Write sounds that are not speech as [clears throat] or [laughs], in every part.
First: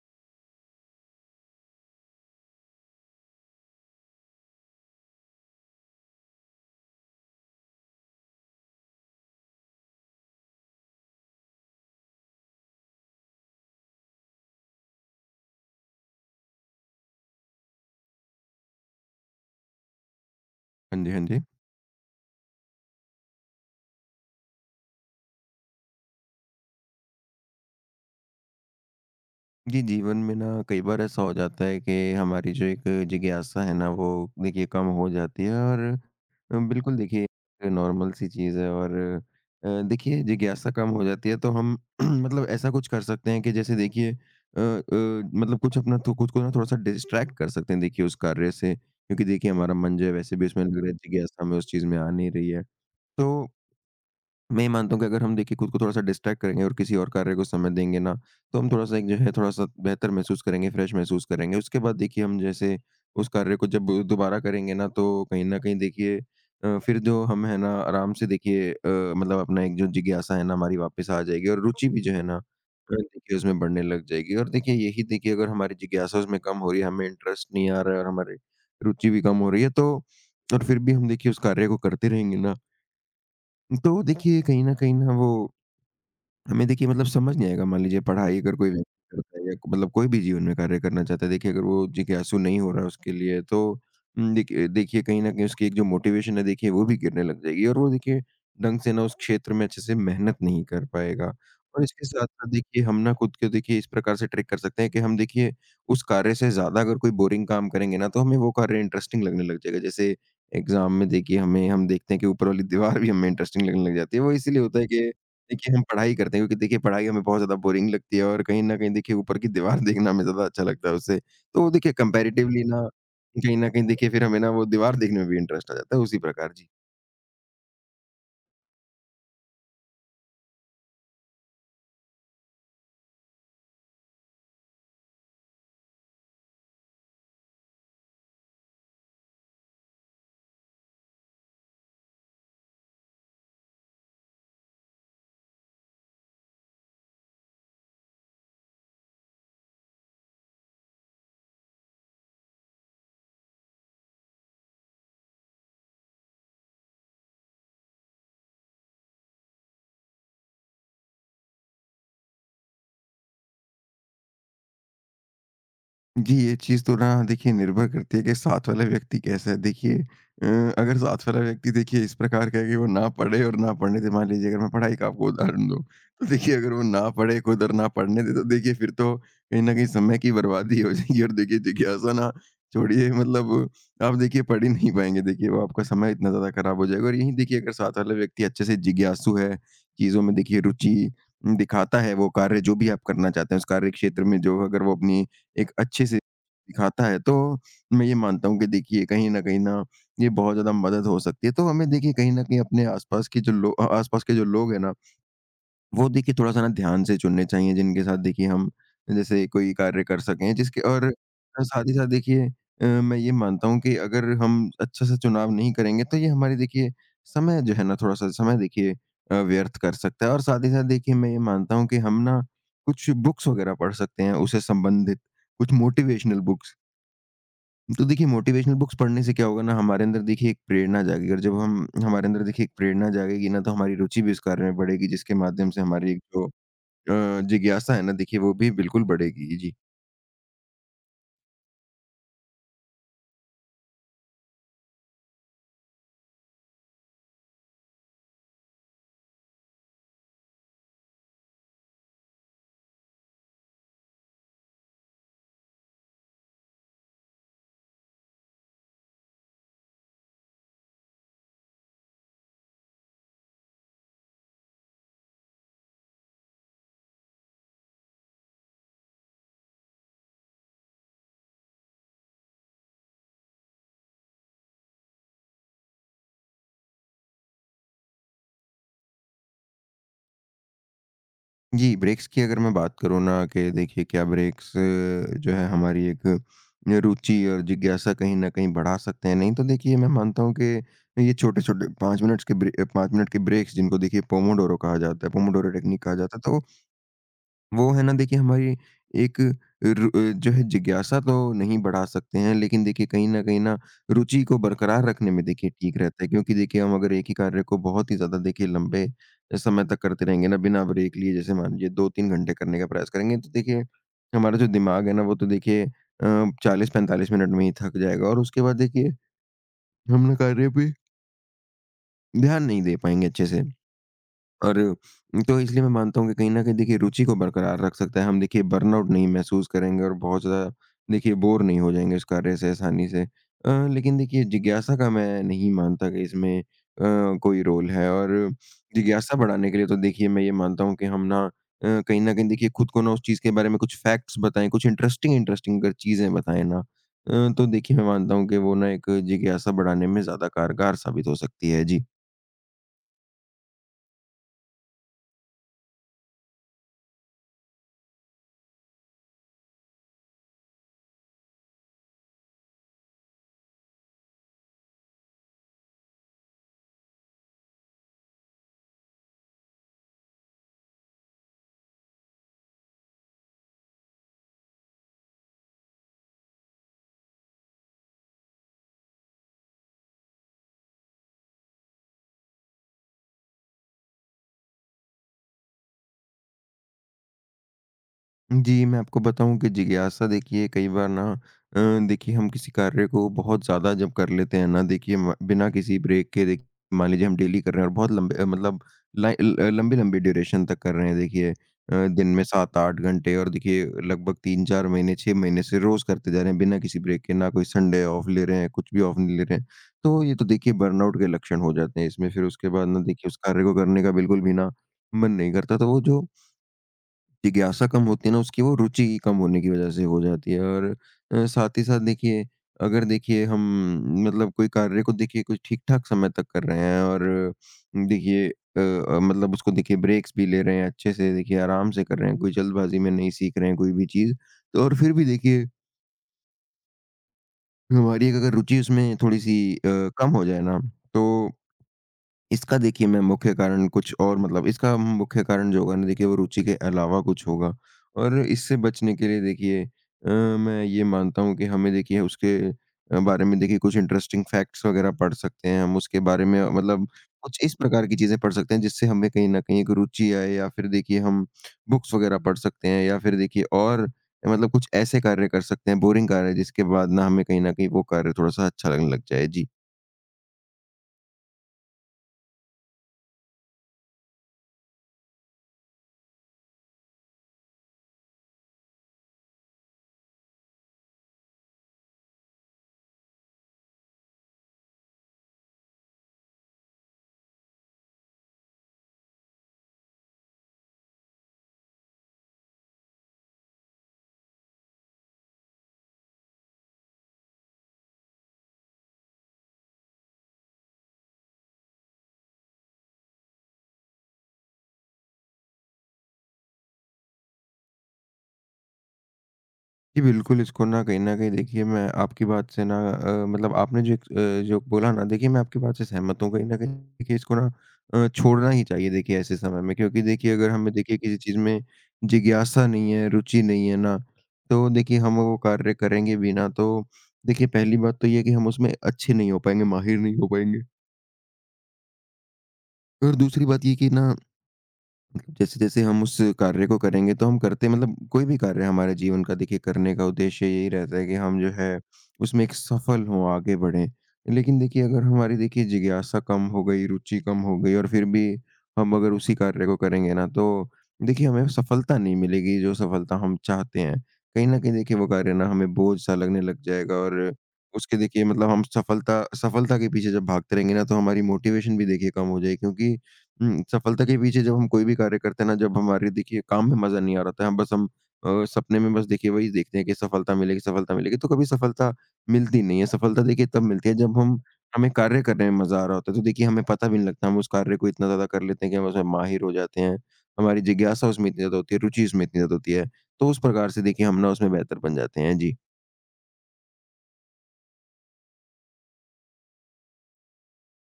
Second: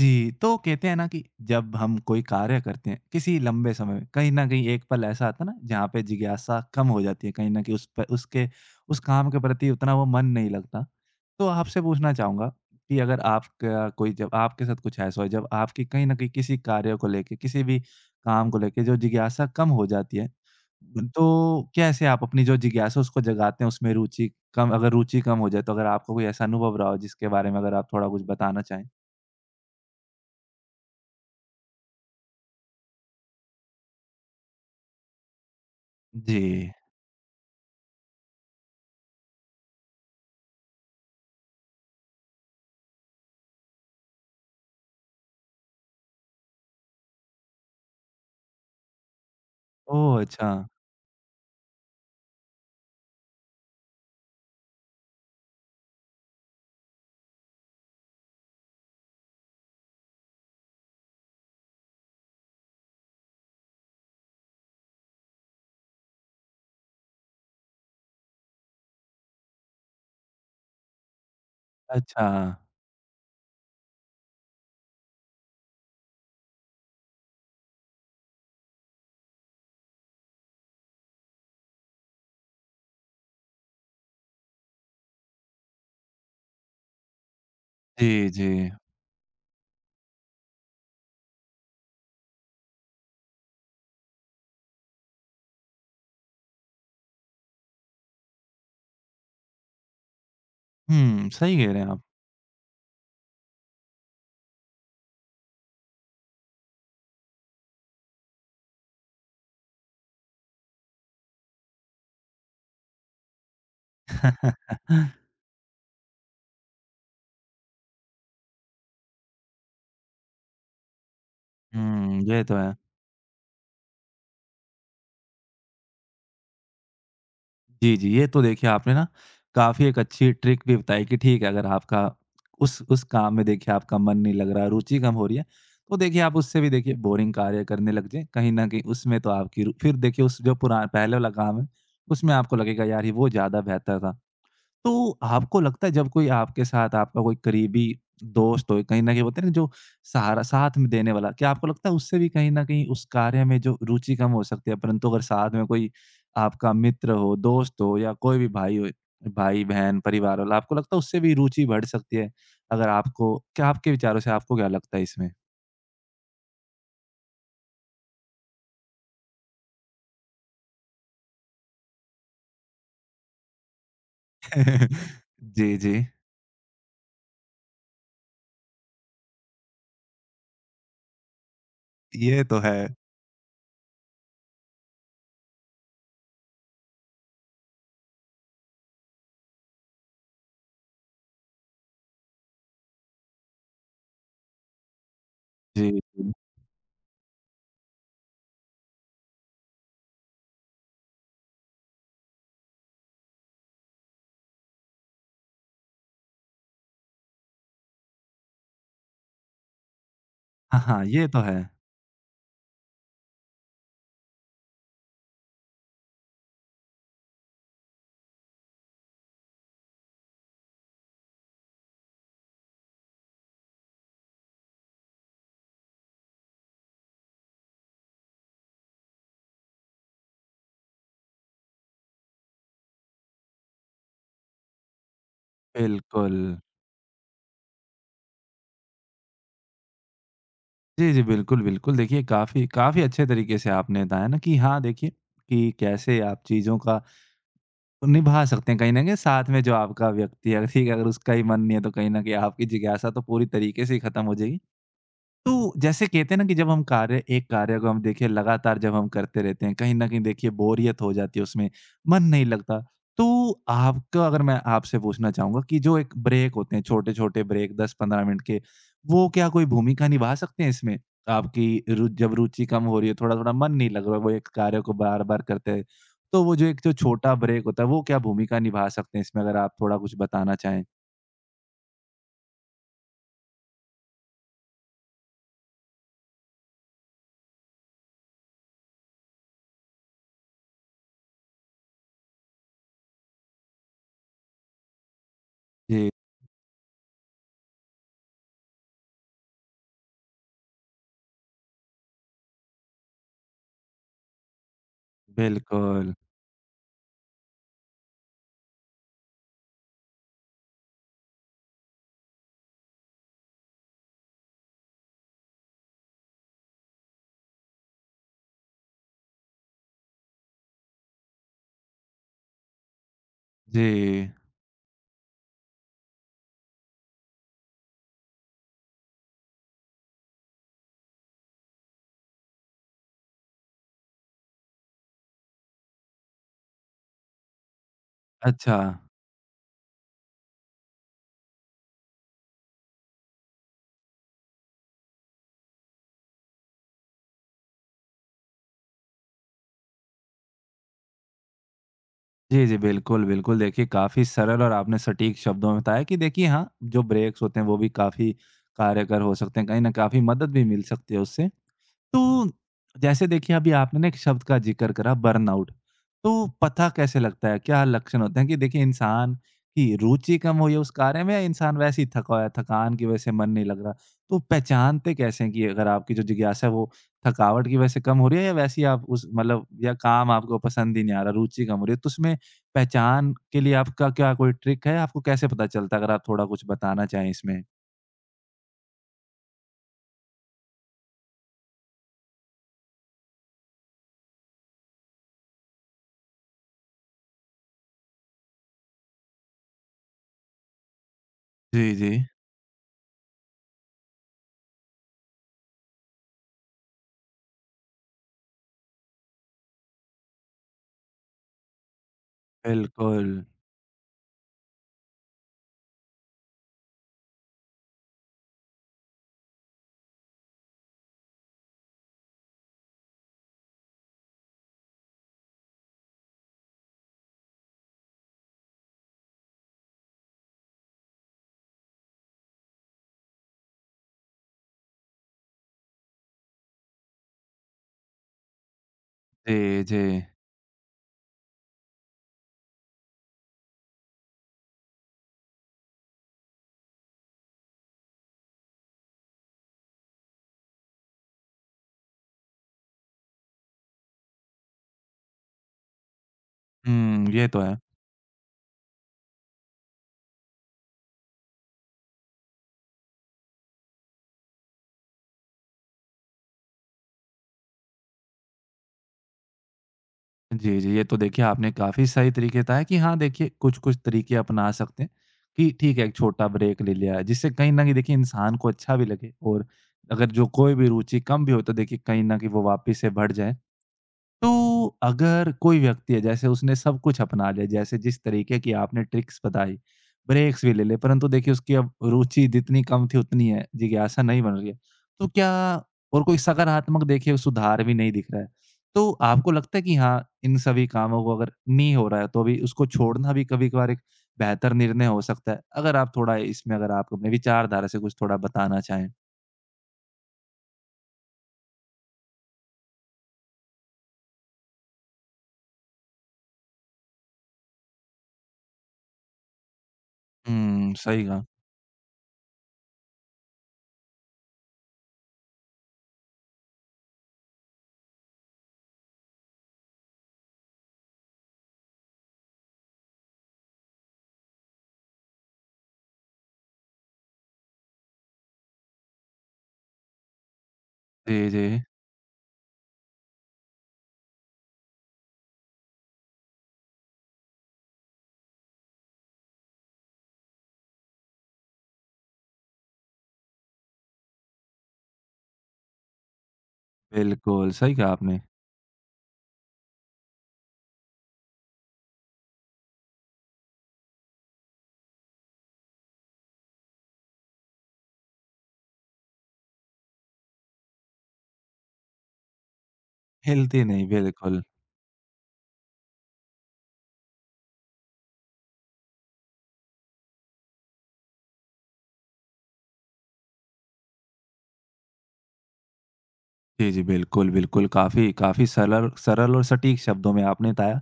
जी, तो कहते हैं ना कि जब हम कोई कार्य करते हैं, किसी लंबे समय में, कहीं न कहीं एक पल ऐसा आता है ना, जहाँ पे जिज्ञासा कम हो जाती है, कहीं न कहीं उस प उसके उस काम के प्रति उतना वो मन नहीं लगता। तो आपसे पूछना चाहूँगा कि अगर आपका कोई जब आपके साथ कुछ ऐसा हो, जब आपकी कहीं न कहीं किसी कार्य को लेके, किसी भी काम को लेके जो जिज्ञासा कम हो जाती है, हाँ जी, हाँ जी। तो कैसे आप अपनी जो जिज्ञासा उसको जगाते हैं, उसमें रुचि कम अगर रुचि कम हो जाए, तो अगर आपको कोई ऐसा अनुभव रहा हो, जिसके बारे में अगर आप थोड़ा कुछ बताना चाहें? जी, जीवन में ना कई बार ऐसा हो जाता है कि हमारी जो एक जिज्ञासा है ना वो देखिए कम हो जाती है। और जी। बिल्कुल देखिए नॉर्मल सी चीज़ है। और देखिए जिज्ञासा कम हो जाती है तो हम [clears throat] मतलब ऐसा कुछ कर सकते हैं कि जैसे देखिए मतलब कुछ अपना तो खुद को ना थोड़ा-सा डिस्ट्रैक्ट कर सकते हैं देखिए उस कार्य से, क्योंकि देखिए हमारा मन जो है ओह! वैसे भी अच्छा, उसमें लग रहा है, जिज्ञासा हमें उस चीज़ में आ नहीं रही है। तो मैं ये मानता हूँ कि अगर हम देखिए खुद को थोड़ा-सा डिस्ट्रैक्ट करेंगे और किसी और कार्य को समय देंगे ना, तो हम थोड़ा-सा एक जो है थोड़ा-सा बेहतर महसूस करेंगे, फ्रेश महसूस करेंगे। उसके बाद देखिए हम जैसे उस कार्य को जब दोबारा करेंगे ना तो कहीं न कहीं देखिए फिर जो हम है ना आराम से देखिए मतलब अपना एक जो जिज्ञासा है ना हमारी वापस आ जाएगी, और रुचि भी जो है अच्छा। ना देखिए उसमें बढ़ने लग जाएगी। और देखिए यही देखिए अगर हमारी जिज्ञासा उसमें कम हो रही है, हमें इंटरेस्ट नहीं आ रहा है, और हमारी रुचि भी कम हो रही है, तो और फिर भी हम देखिए उस कार्य को करते रहेंगे ना तो देखिए, कहीं न कहीं ना वो हमें देखिए मतलब समझ नहीं आएगा। मान लीजिए जी, पढ़ाई जी। अगर कोई व्यक्ति करता है या मतलब कोई भी जीवन में कार्य करना चाहता है, देखिए अगर वो जिज्ञासु नहीं हो रहा उसके लिए तो देखिए देखिए कहीं न कहीं उसकी एक जो मोटिवेशन है देखिए वो भी गिरने लग जाएगी, और वो देखिए ढंग से ना उस क्षेत्र में अच्छे से मेहनत नहीं कर हुँ, पाएगा। सही कह रहे और हैं आप। इसके साथ-साथ देखिए हम ना खुद को देखिए इस प्रकार से ट्रिक कर सकते हैं कि हम देखिए उस कार्य से ज़्यादा अगर कोई बोरिंग काम करेंगे ना, तो हमें वो कार्य इंटरेस्टिंग लगने लग जाएगा। जैसे एग्ज़ाम में देखिए हमें हम देखते हैं कि ऊपर वाली [laughs] दीवार भी हमें इंटरेस्टिंग लगने लग जाती है। वो इसीलिए होता है कि [laughs] देखिए, हम पढ़ाई करते हैं क्योंकि देखिए पढ़ाई हमें बहुत ज़्यादा बोरिंग लगती है, और कहीं न कहीं देखिए ऊपर की दीवार [laughs] देखना हमें ज़्यादा अच्छा लगता है उससे। तो देखिए हुँ, ये तो कंपैरेटिवली है। ना, कहीं न कहीं देखिए फिर हमें ना वो दीवार देखने में भी इंटरेस्ट आ जाता है उसी प्रकार। जी। जी, जी, ये तो देखिए आपने ना काफ़ी एक अच्छी ट्रिक भी बताई कि ठीक है, अगर आपका उस काम में देखिए आपका मन नहीं लग रहा, रुचि कम हो रही है, तो देखिए आप उससे भी देखिए बोरिंग कार्य करने लग जाएँ, कहीं न कहीं उसमें तो आपकी रु फिर देखिए उस जो पुरा पहले वाला काम है, उसमें आपको लगेगा यार ये वो ज़्यादा बेहतर था। तो आपको लगता है जब कोई आपके साथ आपका कोई करीबी दोस्त हो, कहीं न कहीं बोलते हैं ना जो सहारा साथ में देने वाला, क्या आपको लगता है उससे भी कहीं न कहीं उस कार्य में जो रुचि कम हो सकती है, परंतु अगर साथ में कोई आपका मित्र हो, दोस्त हो या कोई भी भाई हो भाई-बहन, परिवार वाला, आपको लगता है उससे भी रुचि बढ़ सकती है? अगर आपको क्या आपके विचारों से आपको क्या लगता है इसमें? जी, ये चीज़ तो ना देखिए निर्भर करती है कि साथ वाला व्यक्ति कैसा है। देखिए अ, अगर साथ वाला व्यक्ति देखिए इस प्रकार का है कि वो ना पढ़े और ना पढ़ने दे, मान लीजिए अगर मैं पढ़ाई [laughs] का आपको उदाहरण जी, दूँ, जी। तो देखिए अगर वो ना पढ़े खुद और ना पढ़ने दे तो देखिए फिर तो कहीं न कहीं समय की बर्बादी हो जाएगी, और देखिए जिज्ञासा ना ये तो है। छोड़िए, मतलब आप देखिए पढ़ ही नहीं पाएँगे। देखिए वो आपका समय इतना ज़्यादा खराब हो जाएगा, और यहीं देखिए अगर साथ वाला व्यक्ति अच्छे से जिज्ञासु है, चीज़ों में देखिए रुचि दिखाता है वो कार्य जो भी आप करना चाहते हैं उस कार्य क्षेत्र में जो अगर वो अपनी एक जी, अच्छे से जी। दिखाता है, तो मैं ये मानता हूँ कि देखिए कहीं न कहीं ना ये बहुत ज़्यादा मदद हो सकती है। तो हमें देखिए कहीं न कहीं अपने आस-पास के जो लोग हैं ना वो देखिए थोड़ा-सा ना ध्यान से चुनने चाहिए, जिनके साथ देखिए हम जैसे कोई कार्य कर सकें हाँ, जिसके, हाँ, और ये तो है। साथ ही साथ देखिए मैं ये मानता हूँ कि अगर हम अच्छा से चुनाव नहीं करेंगे तो ये हमारी देखिए समय जो है ना थोड़ा-सा समय देखिए व्यर्थ कर सकता है, और साथ ही साथ देखिए मैं ये मानता हूँ कि हम ना कुछ बुक्स वगैरह पढ़ सकते हैं उसे संबंधित, कुछ मोटिवेशनल बुक्स। तो देखिए मोटिवेशनल बुक्स पढ़ने से क्या होगा ना हमारे अंदर देखिए एक प्रेरणा जागेगी, और जब हम हमारे अंदर देखिए एक प्रेरणा जागेगी ना तो हमारी रुचि भी उस कार्य में बढ़ेगी, जिसके माध्यम से हमारी एक बिल्कुल। जो जिज्ञासा है ना देखिए वो भी बिल्कुल बढ़ेगी ही, जी। जी, जी। बिल्कुल, बिल्कुल। देखिए काफ़ी काफ़ी अच्छे तरीके से आपने बताया ना कि हाँ, देखिए कि कैसे आप चीज़ों का निभा सकते हैं कहीं न कहीं साथ में जो आपका व्यक्ति है, ठीक है, अगर उसका ही मन नहीं है तो कहीं न कहीं आपकी जिज्ञासा तो पूरी तरीके से ही खत्म हो जाएगी। तो जैसे कहते हैं ना कि जब हम कार्य एक कार्य को हम देखिए लगातार जब हम करते रहते हैं, कहीं न कहीं देखिए बोरियत हो जाती है उसमें, मन नहीं लगता। तो आपका अगर मैं आपसे पूछना चाहूँगा कि जो एक ब्रेक होते हैं, छोटे-छोटे ब्रेक 10-15 मिनट के, वो क्या कोई भूमिका निभा सकते हैं इसमें? आपकी रु जब रुचि कम हो रही है, थोड़ा-थोड़ा मन नहीं लग रहा, वो एक कार्य को बार-बार करते हैं, तो वो जो एक जो छोटा ब्रेक होता है, वो क्या भूमिका निभा सकते हैं इसमें? अगर आप थोड़ा कुछ बताना चाहें। जी, ब्रेक्स की अगर मैं बात करूँ ना कि देखिए क्या ब्रेक्स जो है हमारी एक रुचि और जिज्ञासा कहीं न कहीं बढ़ा सकते हैं? नहीं तो देखिए मैं मानता हूँ कि ये छोटे-छोटे 5 मिनट्स के ब्रे 5 मिनट के ब्रेक्स, जिनको देखिए पोमोडोरो कहा जाता है, पोमोडोरो टेक्निक जी, कहा जाता है, तो वो है ना देखिए हमारी एक जो है जिज्ञासा तो नहीं बढ़ा सकते हैं, लेकिन देखिए कहीं न कहीं ना रुचि को बरकरार रखने में देखिए ठीक बिल्कुल। रहता है, क्योंकि देखिए हम अगर एक ही कार्य को बहुत ही ज़्यादा देखिए लंबे समय तक करते रहेंगे ना बिना ब्रेक लिए, जैसे मान लीजिए 2-3 घंटे करने का प्रयास करेंगे, तो देखिए हमारा जो दिमाग है ना वो तो देखिए 40-45 मिनट में ही थक जाएगा, और उसके बाद देखिए हम ना कार्य पे ध्यान नहीं दे पाएँगे अच्छे से। जी, और तो इसलिए मैं मानता हूँ कि कहीं न कहीं देखिए रुचि को बरकरार रख सकता है। हम देखिए बर्नआउट नहीं महसूस करेंगे, और बहुत ज़्यादा देखिए बोर नहीं हो जाएँगे उस कार्य से आसानी से। लेकिन देखिए जिज्ञासा का मैं नहीं मानता कि इसमें कोई रोल है। और अच्छा। जिज्ञासा बढ़ाने के लिए तो देखिए मैं ये मानता हूँ कि हम ना कहीं न कहीं देखिए खुद को ना उस चीज़ के बारे में कुछ फैक्ट्स बताएँ, कुछ इंटरेस्टिंग इंटरेस्टिंग अगर चीज़ें बताएँ ना, तो देखिए मैं मानता हूँ कि वो ना एक जिज्ञासा बढ़ाने में ज़्यादा कारगर साबित हो सकती है। जी। जी, जी। बिल्कुल, बिल्कुल। देखिए, काफ़ी सरल और आपने सटीक शब्दों में बताया कि देखिए हाँ, जो ब्रेक्स होते हैं वो भी काफ़ी कारगर हो सकते हैं। कहीं न काफ़ी मदद भी मिल सकती है उससे। तो जैसे देखिए अभी आपने ना एक शब्द का जिक्र करा बर्नआउट। तो पता कैसे लगता है? क्या लक्षण होते हैं कि देखिए इंसान की रुचि कम हुई है उस कार्य में या इंसान वैसे ही थका हुआ है, थकान की वजह से मन नहीं लग रहा? तो पहचानते कैसे हैं कि अगर आपकी जो जिज्ञासा है वो थकावट की वजह से कम हो रही है या वैसे ही आप उस मतलब या काम आपको पसंद ही नहीं आ रहा, रुचि कम हो रही है? तो उसमें पहचान के लिए आपका क्या कोई ट्रिक है? आपको कैसे पता चलता है? अगर आप थोड़ा कुछ बताना चाहें इसमें? जी, मैं आपको बताऊँ कि जिज्ञासा देखिए कई बार ना देखिए हम किसी कार्य को बहुत ज़्यादा जब कर लेते हैं ना देखिए म बिना किसी ब्रेक के देख, मान लीजिए हम डेली कर रहे हैं और बहुत लंबे मतलब लाइ ल लंबी-लंबी ड्यूरेशन तक कर रहे हैं देखिए, जी, जी। दिन में 7-8 घंटे, और देखिए लगभग 3-4 महीने, 6 महीने से रोज़ करते जा रहे हैं बिना किसी ब्रेक के, ना कोई संडे ऑफ ले रहे हैं, कुछ भी ऑफ नहीं ले रहे हैं। तो ये तो देखिए बर्नआउट के लक्षण हो जाते हैं इसमें, फिर उसके बाद ना बिल्कुल। देखिए उस कार्य को करने का बिल्कुल भी ना मन नहीं करता, तो वो जो जिज्ञासा कम होती है ना उसकी वो रुचि कम होने की वजह से हो जाती है। और साथ ही साथ देखिए अगर देखिए हम मतलब कोई कार्य को देखिए कुछ ठीक-ठाक समय तक कर रहे हैं, और देखिए मतलब उसको देखिए ब्रेक्स भी ले रहे हैं अच्छे से, देखिए आराम से कर रहे हैं, कोई जल्दबाज़ी में नहीं सीख रहे हैं कोई भी चीज़, तो और फिर भी देखिए हमारी एक अगर रुचि उसमें थोड़ी-सी जी, जी। कम हो जाए ना, तो इसका देखिए मैं मुख्य कारण कुछ और मतलब इसका मुख्य कारण जो होगा ना देखिए वो रुचि के अलावा कुछ होगा। और इससे बचने के लिए देखिए मैं ये मानता हूँ कि हमें देखिए उसके बारे में देखिए कुछ इंटरेस्टिंग फैक्ट्स वगैरह पढ़ सकते हैं हम उसके बारे में, मतलब हुँ, ये कुछ तो इस है। प्रकार की चीज़ें पढ़ सकते हैं जिससे हमें कहीं ना कहीं एक रुचि आए, या फिर देखिए हम बुक्स वगैरह पढ़ सकते हैं, या फिर देखिए और मतलब कुछ ऐसे कार्य कर सकते हैं बोरिंग कार्य जिसके बाद ना हमें कहीं ना कहीं वो कार्य थोड़ा सा अच्छा लगने लग जाए, जी। जी, जी। ये तो देखिए आपने काफ़ी सही तरीके बताए कि हाँ, देखिए कुछ-कुछ तरीके अपना सकते हैं कि ठीक है, एक छोटा ब्रेक ले लिया, जिससे कहीं न कहीं देखिए इंसान को अच्छा भी लगे और अगर जो कोई भी रुचि कम भी हो तो देखिए कहीं न कहीं वो वापस से बढ़ जाए। तो अगर कोई व्यक्ति है जैसे उसने सब कुछ अपना लिया जैसे जिस तरीके की आपने ट्रिक्स बताई, ब्रेक्स भी ले लिए परंतु देखिए उसकी अब रुचि जितनी कम थी उतनी है, जिज्ञासा नहीं बन रही है। तो क्या और कोई सकारात्मक देखिए सुधार भी नहीं दिख रहा है। तो आपको लगता है कि हाँ, इन सभी कामों को अगर नहीं हो रहा है तो अभी उसको छोड़ना भी कभी-कभार एक बेहतर निर्णय हो सकता है। अगर आप थोड़ा इसमें अगर आप अपने विचारधारा से कुछ थोड़ा बताना चाहें? जी, बिल्कुल। इसको ना कहीं न कहीं देखिए मैं आपकी बात से ना मतलब आपने जो एक जो बोला ना देखिए मैं आपकी बात से सहमत हूँ। कहीं न कहीं देखिए इसको ना छोड़ना ही चाहिए देखिए ऐसे समय में, क्योंकि देखिए अगर हमें हुँ, देखिए सही किसी कहा। चीज़ में जिज्ञासा नहीं है, रुचि नहीं है ना, तो देखिए हम वो कार्य करेंगे भी ना, तो देखिए पहली बात तो ये है कि हम उसमें अच्छे नहीं हो पाएँगे, माहिर नहीं हो पाएँगे। और दूसरी बात ये कि ना जैसे-जैसे हम उस कार्य को करेंगे तो हम करते, मतलब कोई भी कार्य हमारे जीवन का देखिए करने का उद्देश्य यही रहता है कि जी, हम जी। जो है उसमें एक सफल हों, आगे बढ़ें। लेकिन देखिए अगर हमारी देखिए जिज्ञासा कम हो गई, रुचि कम हो गई, और फिर भी हम अगर उसी कार्य को करेंगे ना, तो देखिए हमें सफलता नहीं मिलेगी जो सफलता हम चाहते हैं। कहीं न कहीं देखिए वो कार्य ना हमें बोझ सा लगने लग जाएगा, और बिल्कुल, सही कहा उसके आपने। देखिए मतलब हम सफलता सफलता के पीछे जब भागते रहेंगे ना तो हमारी मोटिवेशन भी देखिए कम हो जाएगी, क्योंकि हुँ, सफलता के पीछे जब हम कोई भी कार्य करते हैं ना, जब हमारे देखिए काम में मज़ा नहीं आ रहा था, हम बस हम सपने में बस देखिए वही देखते हैं कि सफलता मिलेगी, तो कभी सफलता मिलती नहीं है। सफलता देखिए हिलती तब नहीं, मिलती है, जब हम बिल्कुल। हमें कार्य करने में मज़ा आ रहा होता है, तो देखिए हमें पता भी नहीं लगता, हम उस कार्य को इतना ज़्यादा कर लेते हैं कि हम उसमें माहिर हो जाते हैं। हमारी जिज्ञासा उसमें इतनी ज़्यादा होती है, रुचि उसमें इतनी ज़्यादा होती है, तो उस प्रकार से देखिए हम ना उसमें बेहतर बन जाते हैं। जी। जी, जी। बिल्कुल, बिल्कुल। काफ़ी काफ़ी सरल सरल और सटीक शब्दों में आपने बताया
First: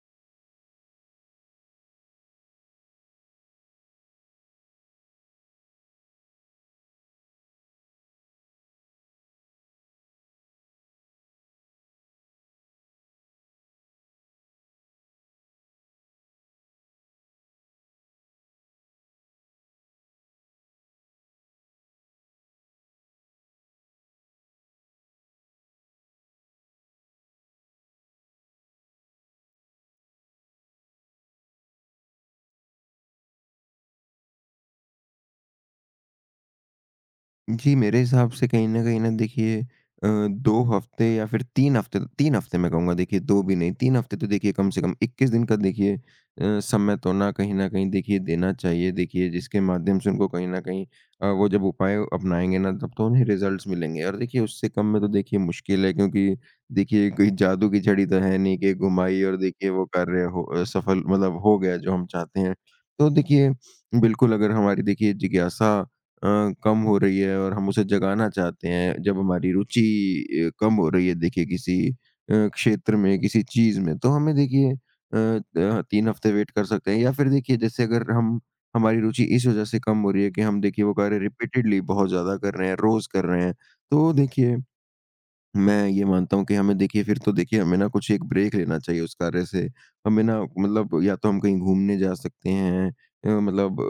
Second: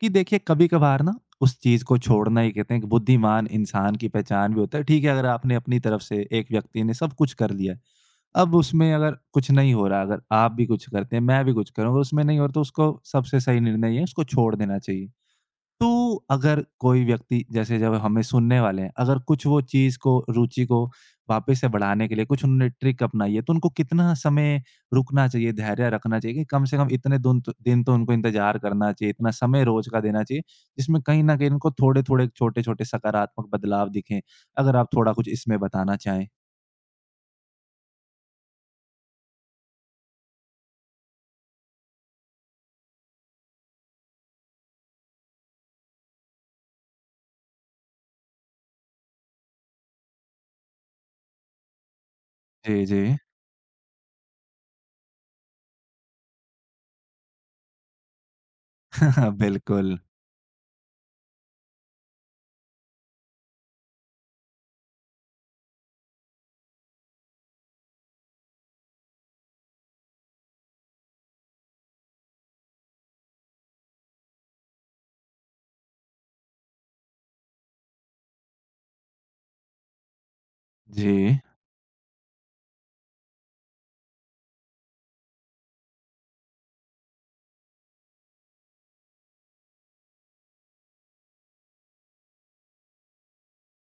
कि देखिए कभी-कभार ना उस चीज़ को छोड़ना ही कहते हैं कि बुद्धिमान इंसान की पहचान भी होता है। ठीक है, अगर आपने अपनी तरफ से एक व्यक्ति ने सब कुछ कर लिया है, अब उसमें अगर कुछ नहीं हो रहा, अगर आप भी कुछ करते हैं, मैं भी कुछ करूँ, अगर उसमें नहीं हो रहा तो उसको सबसे सही निर्णय ये है उसको छोड़ देना चाहिए। तो अगर कोई व्यक्ति जैसे जब हमें सुनने वाले हैं, अगर कुछ वो चीज़ को रुचि को वापस से बढ़ाने के लिए कुछ उन्होंने ट्रिक अपनाई है, तो उनको कितना समय रुकना चाहिए, धैर्य रखना चाहिए कि कम से कम इतने दुन तो दिन तो उनको इंतज़ार करना चाहिए, इतना समय रोज़ का देना चाहिए, जिसमें कहीं न कहीं उनको थोड़े-थोड़े, छोटे-छोटे सकारात्मक बदलाव दिखें? अगर आप थोड़ा कुछ इसमें बताना चाहें। जी, मेरे हिसाब से कहीं न कहीं ना देखिए 2 हफ़्ते या फिर 3 हफ़्ते 3 हफ़्ते मैं कहूँगा, देखिए 2 भी नहीं 3 हफ़्ते, तो देखिए कम से कम 21 दिन का देखिए समय तो ना कहीं न कहीं देखिए देना चाहिए। देखिए जिसके माध्यम से उनको कहीं न कहीं वो जब उपाय अपनाएँगे ना, जी, तब तो जी। उन्हें रिज़ल्ट्स मिलेंगे, और देखिए उससे कम में तो देखिए मुश्किल है, क्योंकि देखिए कोई जादू की छड़ी तो है नहीं कि घुमाई [laughs] और देखिए वो बिल्कुल। कार्य हो सफल, मतलब हो गया जो हम चाहते हैं। तो देखिए बिल्कुल अगर हमारी देखिए जिज्ञासा अ, कम हो रही है और हम उसे जगाना चाहते हैं, जब हमारी रुचि कम हो रही है देखिए किसी क्षेत्र में, किसी चीज़ में, तो हमें देखिए 3 हफ्ते वेट कर सकते हैं, या फिर देखिए जैसे अगर हम हमारी रुचि इस वज़ह से कम हो रही है कि हम देखिए वो कार्य जी। रिपीटेडली बहुत ज़्यादा कर रहे हैं, रोज़ कर रहे हैं, तो देखिए मैं ये मानता हूँ कि हमें देखिए फिर तो देखिए हमें ना कुछ एक ब्रेक लेना चाहिए उस कार्य से। हमें ना मतलब या तो हम कहीं घूमने जा सकते हैं, मतलब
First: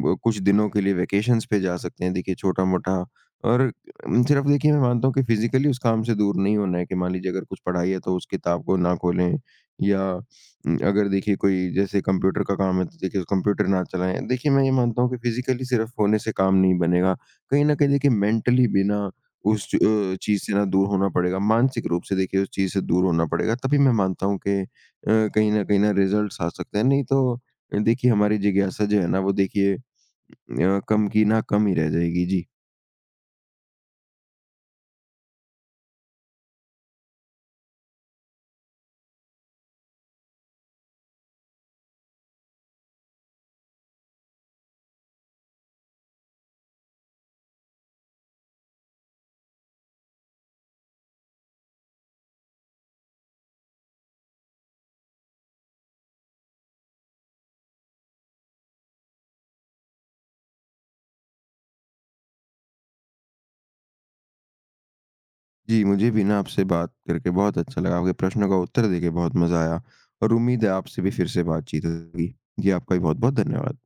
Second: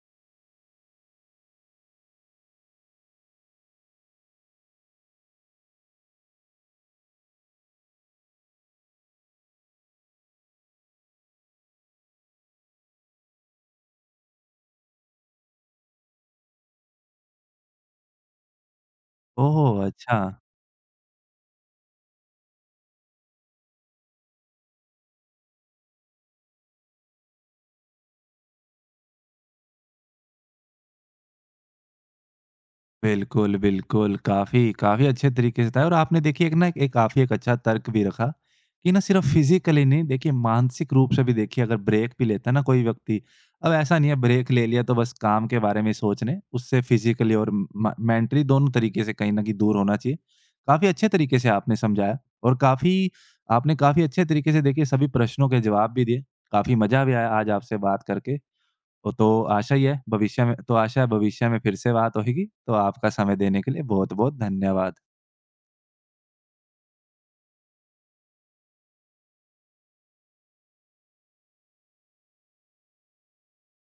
कुछ दिनों के लिए वैकेशंस पे जा सकते हैं देखिए छोटा-मोटा, और सिर्फ़ देखिए मैं मानता हूँ कि फ़िज़िकली उस काम से दूर नहीं होना है, कि मान लीजिए अगर कुछ पढ़ाई है तो उस किताब को ना खोलें, या अगर देखिए कोई जैसे कंप्यूटर का काम है तो देखिए कंप्यूटर ना चलाएँ। देखिए मैं ये मानता हूँ कि फ़िज़िकली सिर्फ़ होने से काम नहीं बनेगा। कहीं न कहीं देखिए मेंटली भी ना ओह! अच्छा। चीज़ से ना दूर होना पड़ेगा, मानसिक रूप से देखिए उस चीज़ से दूर होना पड़ेगा, तभी मैं मानता हूँ कि कहीं न कहीं ना रिज़ल्ट्स आ सकते हैं, नहीं तो देखिए हमारी जिज्ञासा जो है ना वो देखिए कम की ना कम ही रह जाएगी। जी। बिल्कुल, बिल्कुल। काफ़ी काफ़ी अच्छे तरीके से था और आपने देखिए एक ना एक काफ़ी एक अच्छा तर्क भी रखा कि ना सिर्फ़ फ़िज़िकली नहीं देखिए मानसिक रूप से भी देखिए अगर ब्रेक भी लेता है ना कोई व्यक्ति, अब ऐसा नहीं है ब्रेक ले लिया तो बस काम के बारे में सोच रहे हैं, उससे फ़िज़िकली और म मेंटली दोनों तरीके से कहीं न कहीं दूर होना चाहिए। काफ़ी अच्छे तरीके से आपने समझाया और काफ़ी आपने काफ़ी अच्छे तरीके से देखिए सभी प्रश्नों के जवाब भी दिए। काफ़ी मज़ा भी आया आज आपसे बात करके। वो तो आशा ही है भविष्य में तो आशा है भविष्य में फिर से बात होएगी। तो आपका समय देने के लिए बहुत-बहुत धन्यवाद। जी, मुझे भी ना आपसे बात करके बहुत अच्छा लगा, आपके प्रश्नों का उत्तर देके बहुत मज़ा आया, और उम्मीद है आपसे भी फिर से बातचीत होगी। जी, आपका भी बहुत-बहुत धन्यवाद।